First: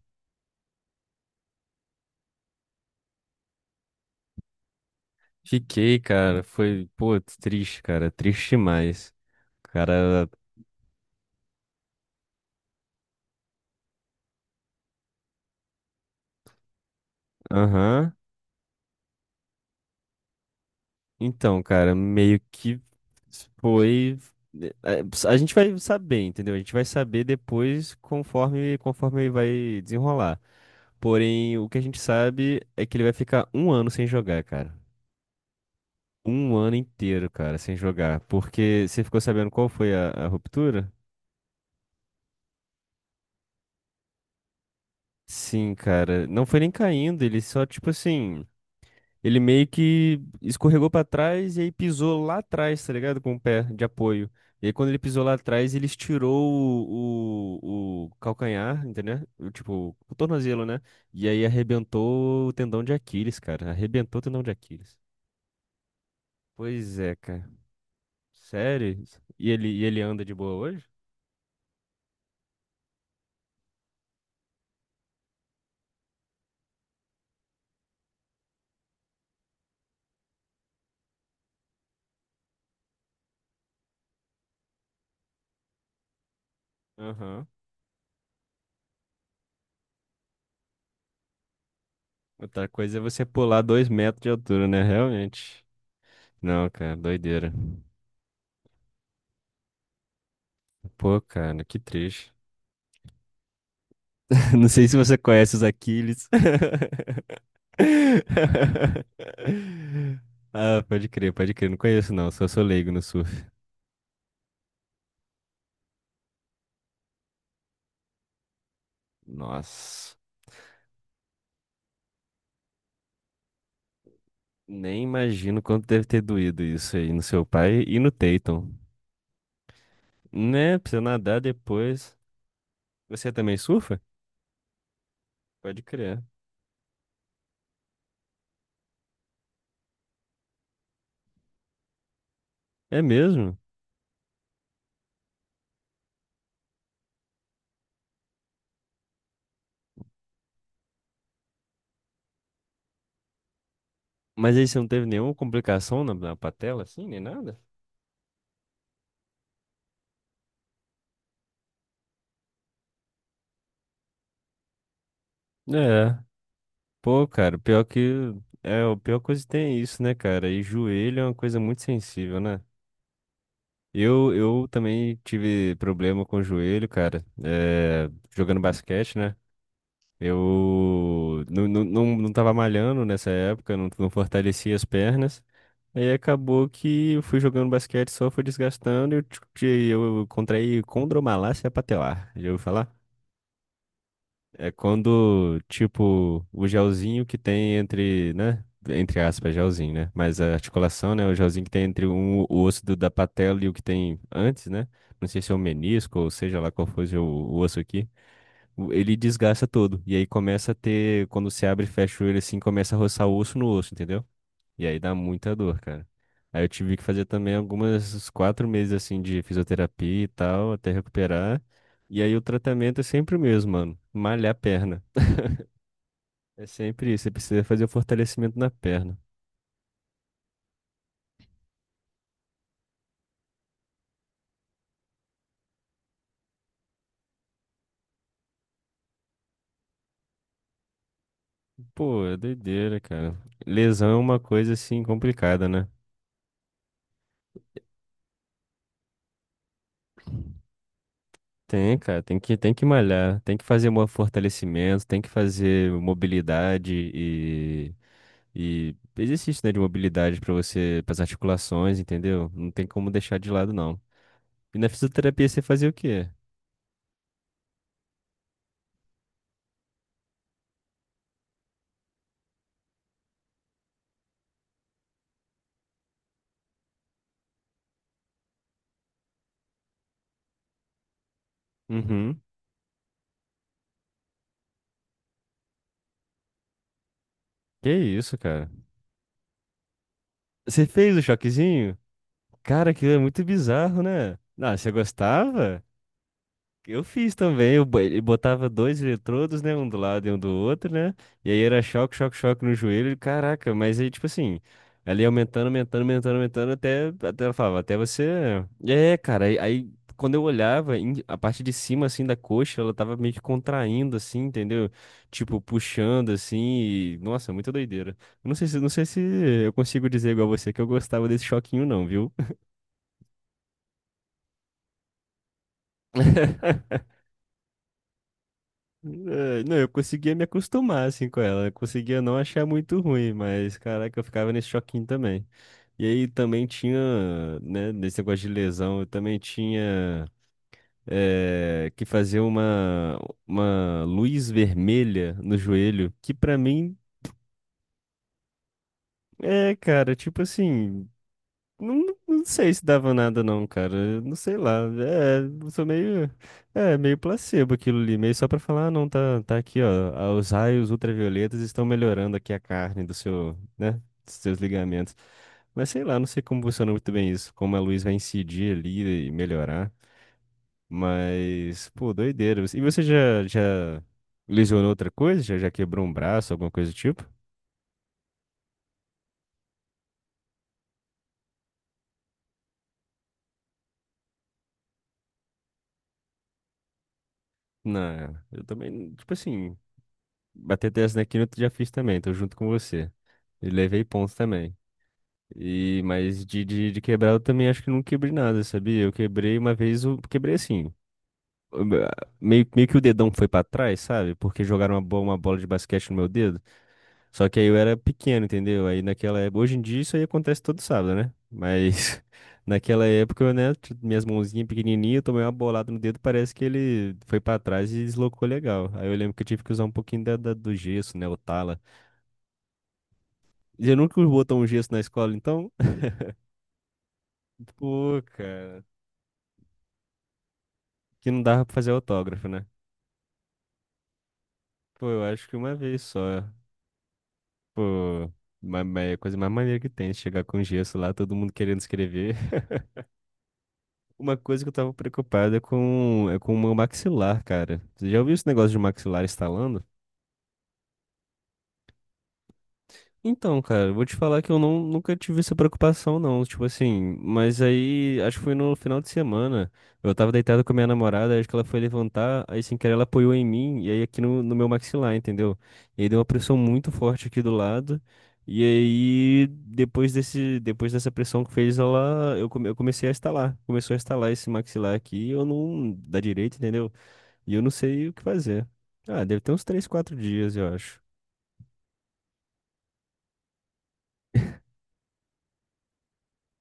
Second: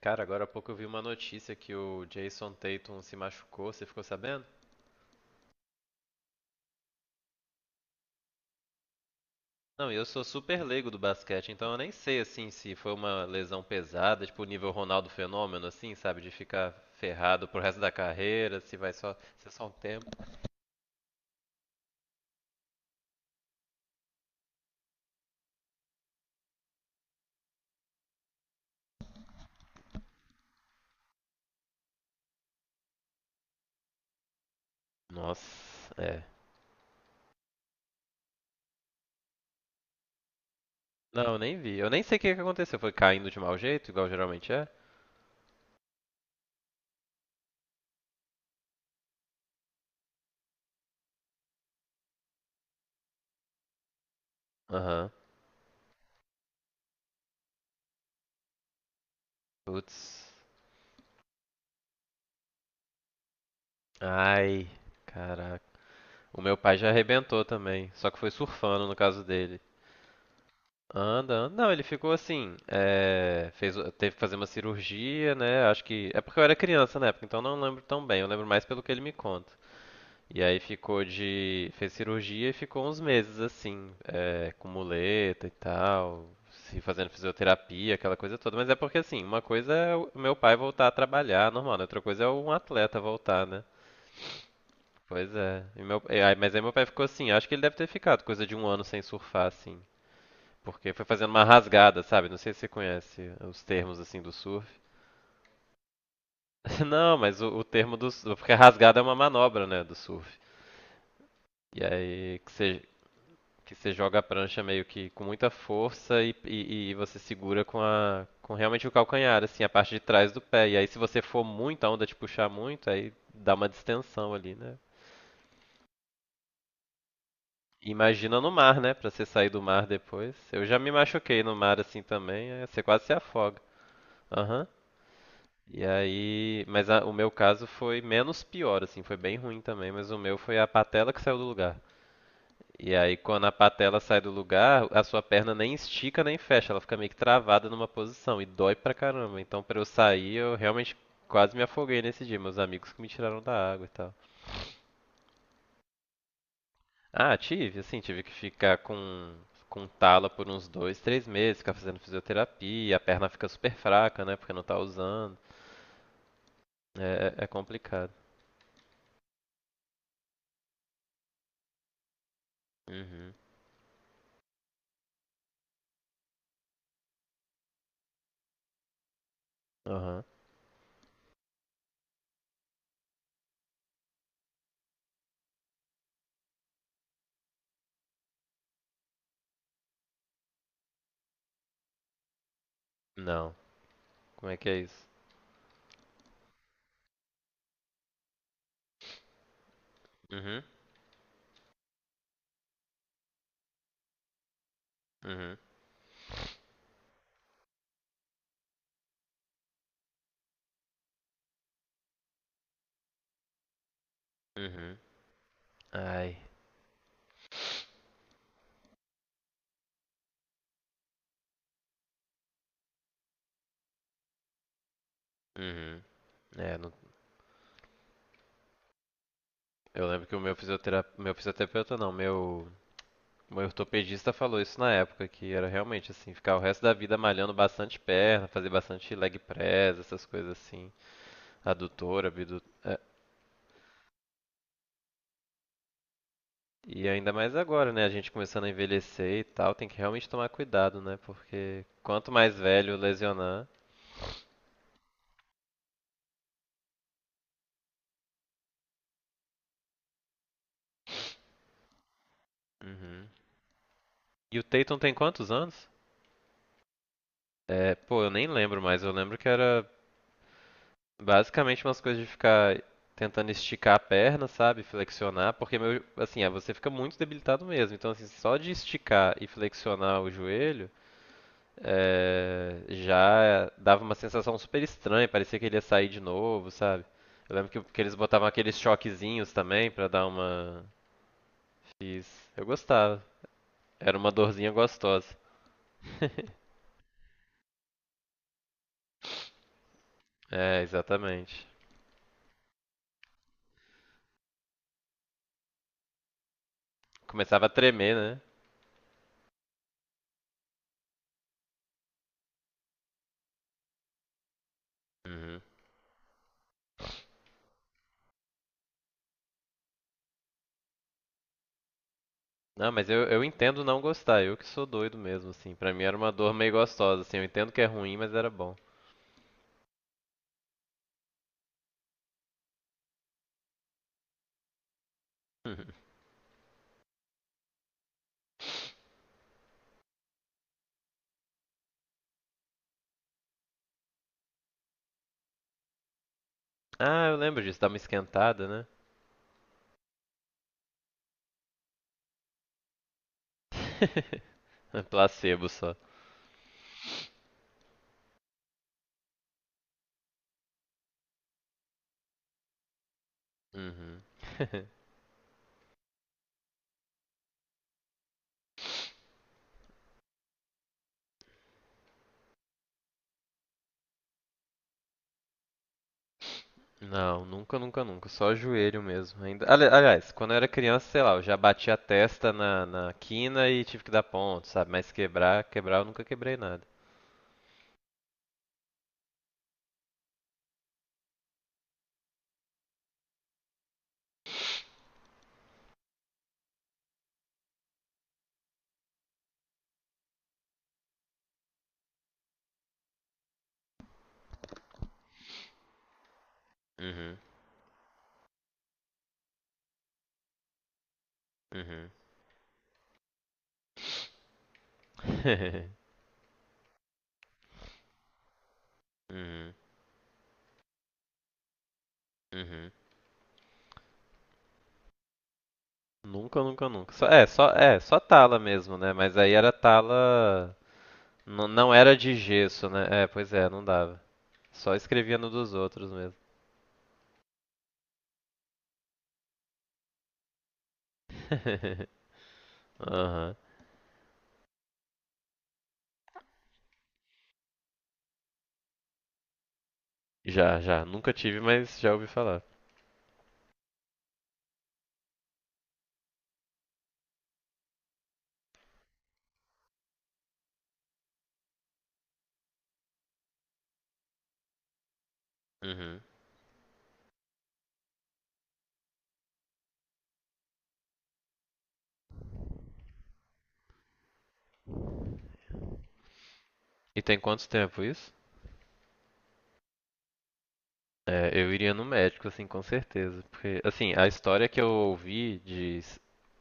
Cara, agora há pouco eu vi uma notícia que o Jason Tatum se machucou, você ficou sabendo? Fiquei, cara. Foi, pô, triste, cara. Triste demais. Não, e eu sou Cara, super leigo do basquete, então eu nem sei assim se foi uma lesão pesada, tipo o nível Ronaldo Fenômeno, assim, sabe? De ficar ferrado pro resto da aham. carreira, se vai só ser só um tempo. Então, cara, meio que foi. eh, A gente vai saber, entendeu? A gente vai saber depois conforme vai desenrolar. Porém, o que a gente sabe é que ele vai ficar um ano sem jogar, cara. Nossa, é. Um ano inteiro, cara, sem jogar. Porque você ficou sabendo qual foi a ruptura? Não, eu nem vi. Eu nem sei o que aconteceu. Foi caindo de mau jeito, igual geralmente é? Sim, cara. Não foi nem caindo, ele só, tipo assim. Ele meio que escorregou pra trás e aí pisou lá atrás, tá ligado? Com o pé de apoio. E aí, quando ele Aham. pisou lá atrás, ele estirou o calcanhar, entendeu? O, tipo, o Putz. tornozelo, né? E aí arrebentou o tendão de Aquiles, cara. Arrebentou o tendão de Ai, Aquiles. caraca. O meu pai já Pois é, arrebentou cara. também, só que foi surfando no Sério? caso dele. E ele anda de boa hoje? Anda, anda. Não, ele ficou assim. Fez, teve que fazer uma cirurgia, né? Acho que. É porque eu era criança na época, então não lembro tão bem. Eu lembro mais pelo que ele me conta. E aí ficou de. Fez cirurgia e ficou uns meses assim, com muleta e tal, se fazendo Aham. fisioterapia, aquela coisa toda. Mas é porque assim, uma coisa é o meu pai voltar a trabalhar, normal, né? Outra coisa é um Outra coisa atleta é você voltar, pular né? dois metros de altura, né? Pois é. Realmente. Mas aí Não, meu pai cara, ficou assim, acho doideira. que ele deve ter ficado coisa de um ano sem surfar, assim. Porque foi Pô, fazendo uma cara, que rasgada, sabe? triste. Não sei se você conhece os termos assim do surf. Não sei se você conhece os Aquiles. Não, mas o termo do surf, porque a rasgada é uma manobra, né, do surf. Ah, pode crer, pode crer. Não E conheço, não. aí Só sou leigo no surf. que você joga a prancha meio que com muita força e você segura com a com realmente o calcanhar, assim, a parte de Nossa, trás do pé. E aí se você for muito, a onda te puxar muito, aí dá uma distensão ali, né? nem imagino quanto deve ter doído isso aí no seu pai e no Imagina no Tatum. mar, né? Pra você sair do mar depois. Eu já Né? me Pra você nadar machuquei no mar assim depois. também, você quase se Você também afoga. surfa? Aham. Pode E crer. aí, mas o meu caso foi menos pior, assim, foi bem ruim também, mas o meu foi a patela que saiu do lugar. E É aí, quando a mesmo? patela sai do lugar, a sua perna nem estica nem fecha, ela fica meio que travada numa posição e dói pra caramba. Então, pra eu sair, eu realmente quase me afoguei nesse dia, meus amigos que me tiraram da água e tal. Mas aí você não teve nenhuma complicação na, na patela, assim, nem Ah, nada? tive, assim, tive que ficar com tala por uns dois, três meses, ficar fazendo fisioterapia, a perna fica super fraca, né, porque não tá usando. É. Pô, É, é cara, pior que. complicado. É, o pior coisa que tem é isso, né, cara? E joelho é uma coisa muito sensível, né? Uhum. Eu também tive problema com o joelho, cara, jogando basquete, né? Aham. Eu não tava malhando nessa época, não, não fortalecia as pernas. Aí acabou que eu fui jogando basquete, só foi desgastando e eu contraí condromalácia patelar. Já ouviu falar? Não. Como é que É é isso? quando, tipo, o gelzinho que tem entre, né? Entre aspas, gelzinho, né? Mas a Uhum, articulação, né? O gelzinho que tem entre um, o da patela e o que tem antes, né? Não sei se é uhum, o menisco ou seja lá qual fosse o osso aqui. Ele desgasta todo. E aí começa a ter, quando se abre e fecha ele assim, começa a roçar o osso no osso, entendeu? E uhum. aí dá muita dor, cara. Ai. Aí eu tive que fazer também algumas uns quatro meses assim de fisioterapia e tal, até recuperar. E aí o tratamento é sempre o mesmo, mano. Malhar a perna. Uhum. É É, não- sempre isso, você precisa fazer o fortalecimento na perna. eu lembro que o meu fisioterapeuta não, meu ortopedista falou isso na época, que era realmente assim, ficar o resto da vida malhando bastante perna, fazer bastante leg press, essas coisas assim, Pô, adutora, é abdutora. doideira, cara. Lesão é uma coisa assim complicada, né? E ainda mais agora, né? A gente começando a envelhecer e tal, tem que realmente tomar cuidado, né? Porque Tem, cara, quanto tem mais que, tem que velho malhar, tem que lesionar. fazer fortalecimento, tem que fazer mobilidade e exercício, né, de mobilidade pra você, para articulações, entendeu? Não tem como Uhum. deixar de lado, não. E o E na Tatum tem fisioterapia quantos você anos? fazia o quê? É, pô, eu nem lembro mais. Eu lembro que era basicamente umas coisas de ficar tentando esticar a perna, sabe? Flexionar, porque meu, assim, ah, você fica muito debilitado mesmo. Então, assim, só de esticar e flexionar o joelho, Uhum. Já dava uma sensação super estranha. Parecia que ele ia sair de novo, sabe? Eu lembro Que que eles isso, botavam cara? aqueles choquezinhos também pra dar uma. Você fez o choquezinho? Fiz. Eu Cara, aquilo é gostava. muito bizarro, Era uma né? dorzinha Ah, você gostosa. gostava? Eu fiz também, ele botava dois eletrodos, né, um do lado e um do É, outro, né, e aí exatamente. era choque, choque, choque no joelho, e caraca, mas aí, tipo assim, ela ia aumentando, até, até ela Começava a falava, até tremer, né? você... É, cara, aí quando eu olhava, a parte de cima, assim, da coxa, ela tava meio que contraindo, assim, entendeu? Uhum. Tipo, puxando, assim, e... Nossa, muita doideira. Eu não sei se eu consigo dizer igual você que eu gostava desse choquinho, não, viu? Não, mas eu entendo não gostar, eu que sou doido mesmo, assim. Pra mim era uma dor meio gostosa, assim. Eu entendo que é ruim, mas era bom. É, não, eu conseguia me acostumar assim com ela, eu conseguia não achar muito ruim, mas caraca, eu ficava nesse choquinho também. E aí também tinha, né, nesse negócio de lesão, eu também tinha que fazer uma luz vermelha no joelho, que pra mim Ah, eu lembro disso, dá uma esquentada, né? é, cara, tipo assim. Não, não sei se dava nada não, cara. Não sei lá. É É, placebo eu sou só. meio, é, meio placebo aquilo ali, meio só pra falar, ah, não, tá, tá aqui, ó. Ah, Os raios ultravioletas estão melhorando aqui a carne do seu, né, Uhum. dos seus ligamentos. Mas sei lá, não sei como funciona muito bem isso, como a luz vai incidir ali e melhorar. Mas, pô, doideira. E você já lesionou outra coisa? Já, já quebrou um braço, alguma coisa do tipo? Não, nunca, nunca, nunca. Só joelho mesmo. Ainda... Aliás, quando eu era criança, sei lá, eu já bati a testa na, na quina e tive que dar ponto, sabe? Mas quebrar, quebrar eu nunca quebrei nada. Não, eu também, tipo assim, bater 10 na quina eu já fiz também, tô junto com você. E levei pontos também. E, mas de quebrar eu também acho que não quebrei nada, sabia? Eu quebrei uma vez, eu quebrei assim. eu- meio que o dedão foi pra trás, sabe? Porque jogaram uma bola de basquete no meu dedo. Uhum, Só que aí eu era pequeno, entendeu? Aí naquela época. Hoje em dia isso aí acontece todo sábado, né? uhum. Mas naquela época, eu, né? Minhas mãozinhas pequenininhas, eu tomei uma bolada no dedo, parece que ele foi pra trás e deslocou legal. Aí eu lembro que eu tive que Uhum, usar um pouquinho do gesso, né? O tala. uhum. Você nunca botou um gesso na escola, então? Nunca, nunca, nunca. Só Pô, tala cara. mesmo, né? Mas aí era tala. Que não dava pra Não fazer era de autógrafo, né? gesso, né? É, pois é, não dava. Só Pô, eu escrevia acho no que dos uma vez outros só. mesmo. Pô, é a coisa mais maneira que tem, chegar com gesso lá, todo mundo querendo escrever. Aham. Uma coisa que eu tava preocupado é com o meu maxilar, cara. Você já ouviu esse negócio de maxilar estalando? Já, já. Nunca tive, mas já ouvi falar. Então, cara, eu vou te falar que eu não, nunca tive essa preocupação, não. Tipo assim, mas aí, acho que foi no final de semana. Eu tava deitado com a minha namorada, acho que ela foi levantar, aí sem querer ela apoiou em mim, e aí aqui no, no meu maxilar, entendeu? E aí deu Uhum. uma pressão muito forte aqui do lado. E aí, depois dessa pressão que fez, ela, eu comecei a estalar. Começou a estalar esse maxilar aqui, e eu não, da direita, entendeu? E tem E eu quanto não tempo sei o que isso? fazer. Ah, deve ter uns 3, 4 dias, eu acho. É, eu iria no médico, assim, com certeza. Porque, assim, a história que eu ouvi de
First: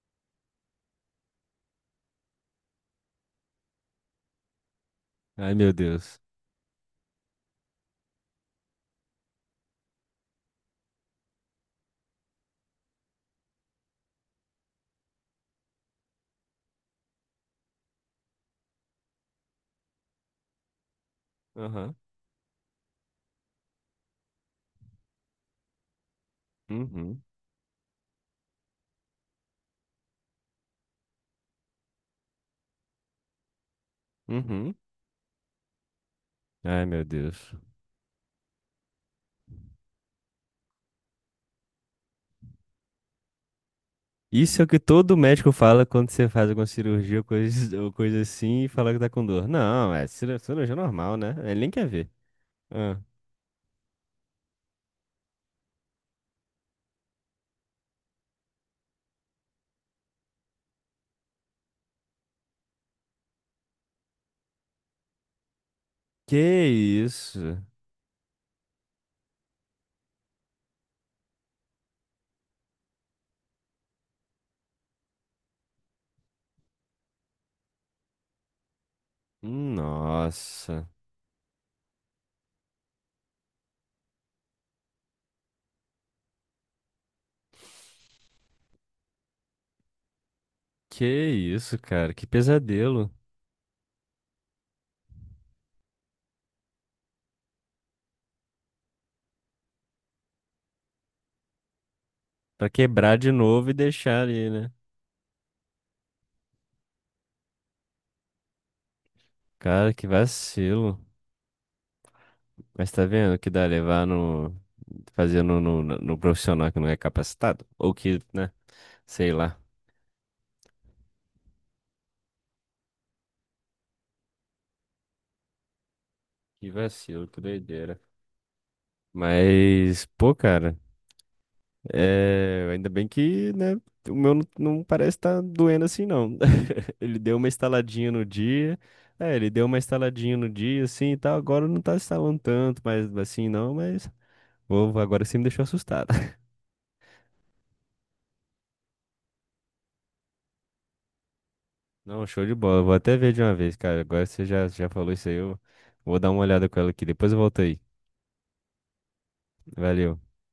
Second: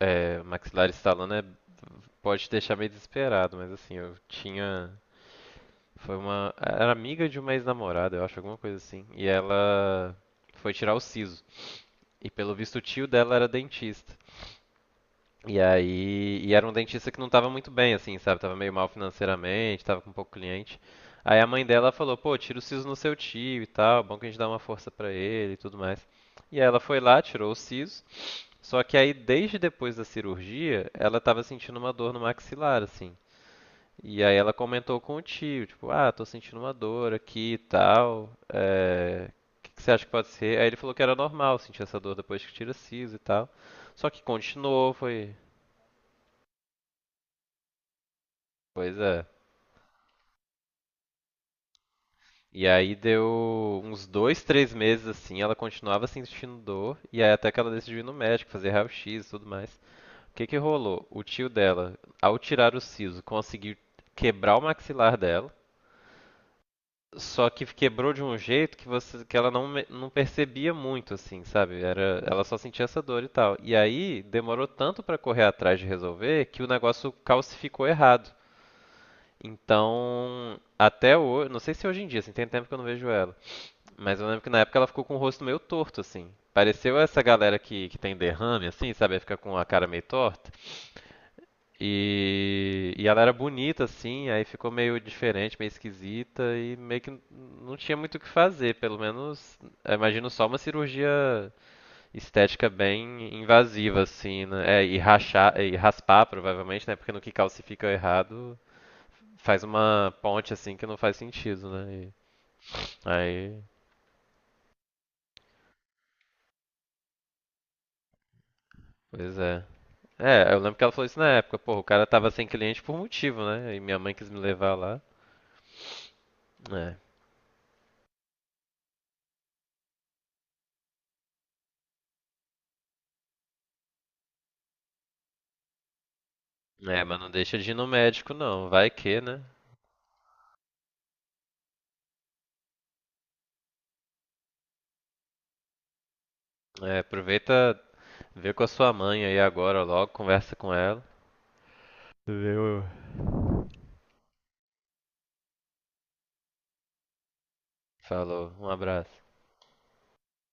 maxilar estalando pode te deixar meio desesperado, mas assim, eu tinha. Ai, meu Foi Deus. uma. Era amiga de uma ex-namorada, eu acho, alguma coisa assim. E ela foi tirar o siso. E pelo visto o tio dela era dentista. E aí. E era um dentista que não tava muito bem, assim, sabe? Tava meio mal financeiramente, tava com pouco cliente. Aí a mãe dela Aham. falou: pô, tira o siso no seu tio e tal, bom que a gente dá uma força pra ele e tudo mais. E aí ela foi lá, Uhum, tirou o siso. Só que aí, desde depois da cirurgia, ela tava sentindo uma dor no maxilar, assim. E aí ela uhum. comentou com o tio, tipo, ah, tô sentindo uma Ai, meu dor aqui Deus. e tal. É... O que você acha que pode ser? Aí ele falou que era normal sentir essa dor depois que tira siso e tal. Só que Isso é o que continuou, todo foi. médico fala quando você faz alguma cirurgia ou coisa assim e fala Pois que tá com é. dor. Não, cirurgia normal, né? Ele nem quer ver. E aí Ah, deu uns dois, três meses assim, ela continuava sentindo dor, e aí até que ela decidiu ir no médico, fazer raio-x e tudo mais. O que rolou? O tio dela, ao tirar o siso, conseguiu quebrar o maxilar dela. que Só isso? que quebrou de um jeito que você, que ela não, não percebia muito, assim, sabe? Era, ela só sentia essa dor e tal. E aí demorou tanto pra correr atrás de resolver que o negócio calcificou errado. Então, Nossa. até hoje, não sei se hoje em dia, assim, tem tempo que eu não vejo ela. Mas eu lembro que na época ela ficou com o rosto meio torto, assim. Pareceu essa galera que tem derrame, assim, sabe? Aí fica com a cara meio torta. Que isso, cara? Que E pesadelo. ela era bonita, assim, aí ficou meio diferente, meio esquisita, e meio que não tinha muito o que fazer, pelo menos, eu imagino só uma cirurgia estética Pra quebrar de bem novo e invasiva, deixar assim, ali, né? né? É, e rachar, e raspar, provavelmente, né? Porque no que calcifica errado, faz Cara, que uma ponte, assim, que não vacilo. faz sentido, né? E, Mas tá vendo que aí, dá levar no. Fazer no, no profissional que não é capacitado? Ou que, né? Sei pois lá. é. É, eu lembro que ela falou isso na época, pô, o cara tava sem cliente por motivo, né? E minha mãe quis me levar lá. Que É, vacilo, que doideira. Mas, pô, cara, é... ainda bem que, né, o meu não, não parece estar doendo assim, não. Mas Ele não deu uma deixa de ir no estaladinha no médico, não, dia, vai que, né? ele deu uma estaladinha no dia, assim, e tal, agora não tá estalando tanto, mas assim, não, mas... Vou, agora você me deixou assustado. É, aproveita, vê com a sua mãe aí agora logo, conversa com ela. Não, show de Valeu. bola, vou até ver de uma vez, cara, agora você já falou isso aí, eu vou dar uma olhada com ela aqui, depois eu volto aí. Falou, um abraço. Valeu.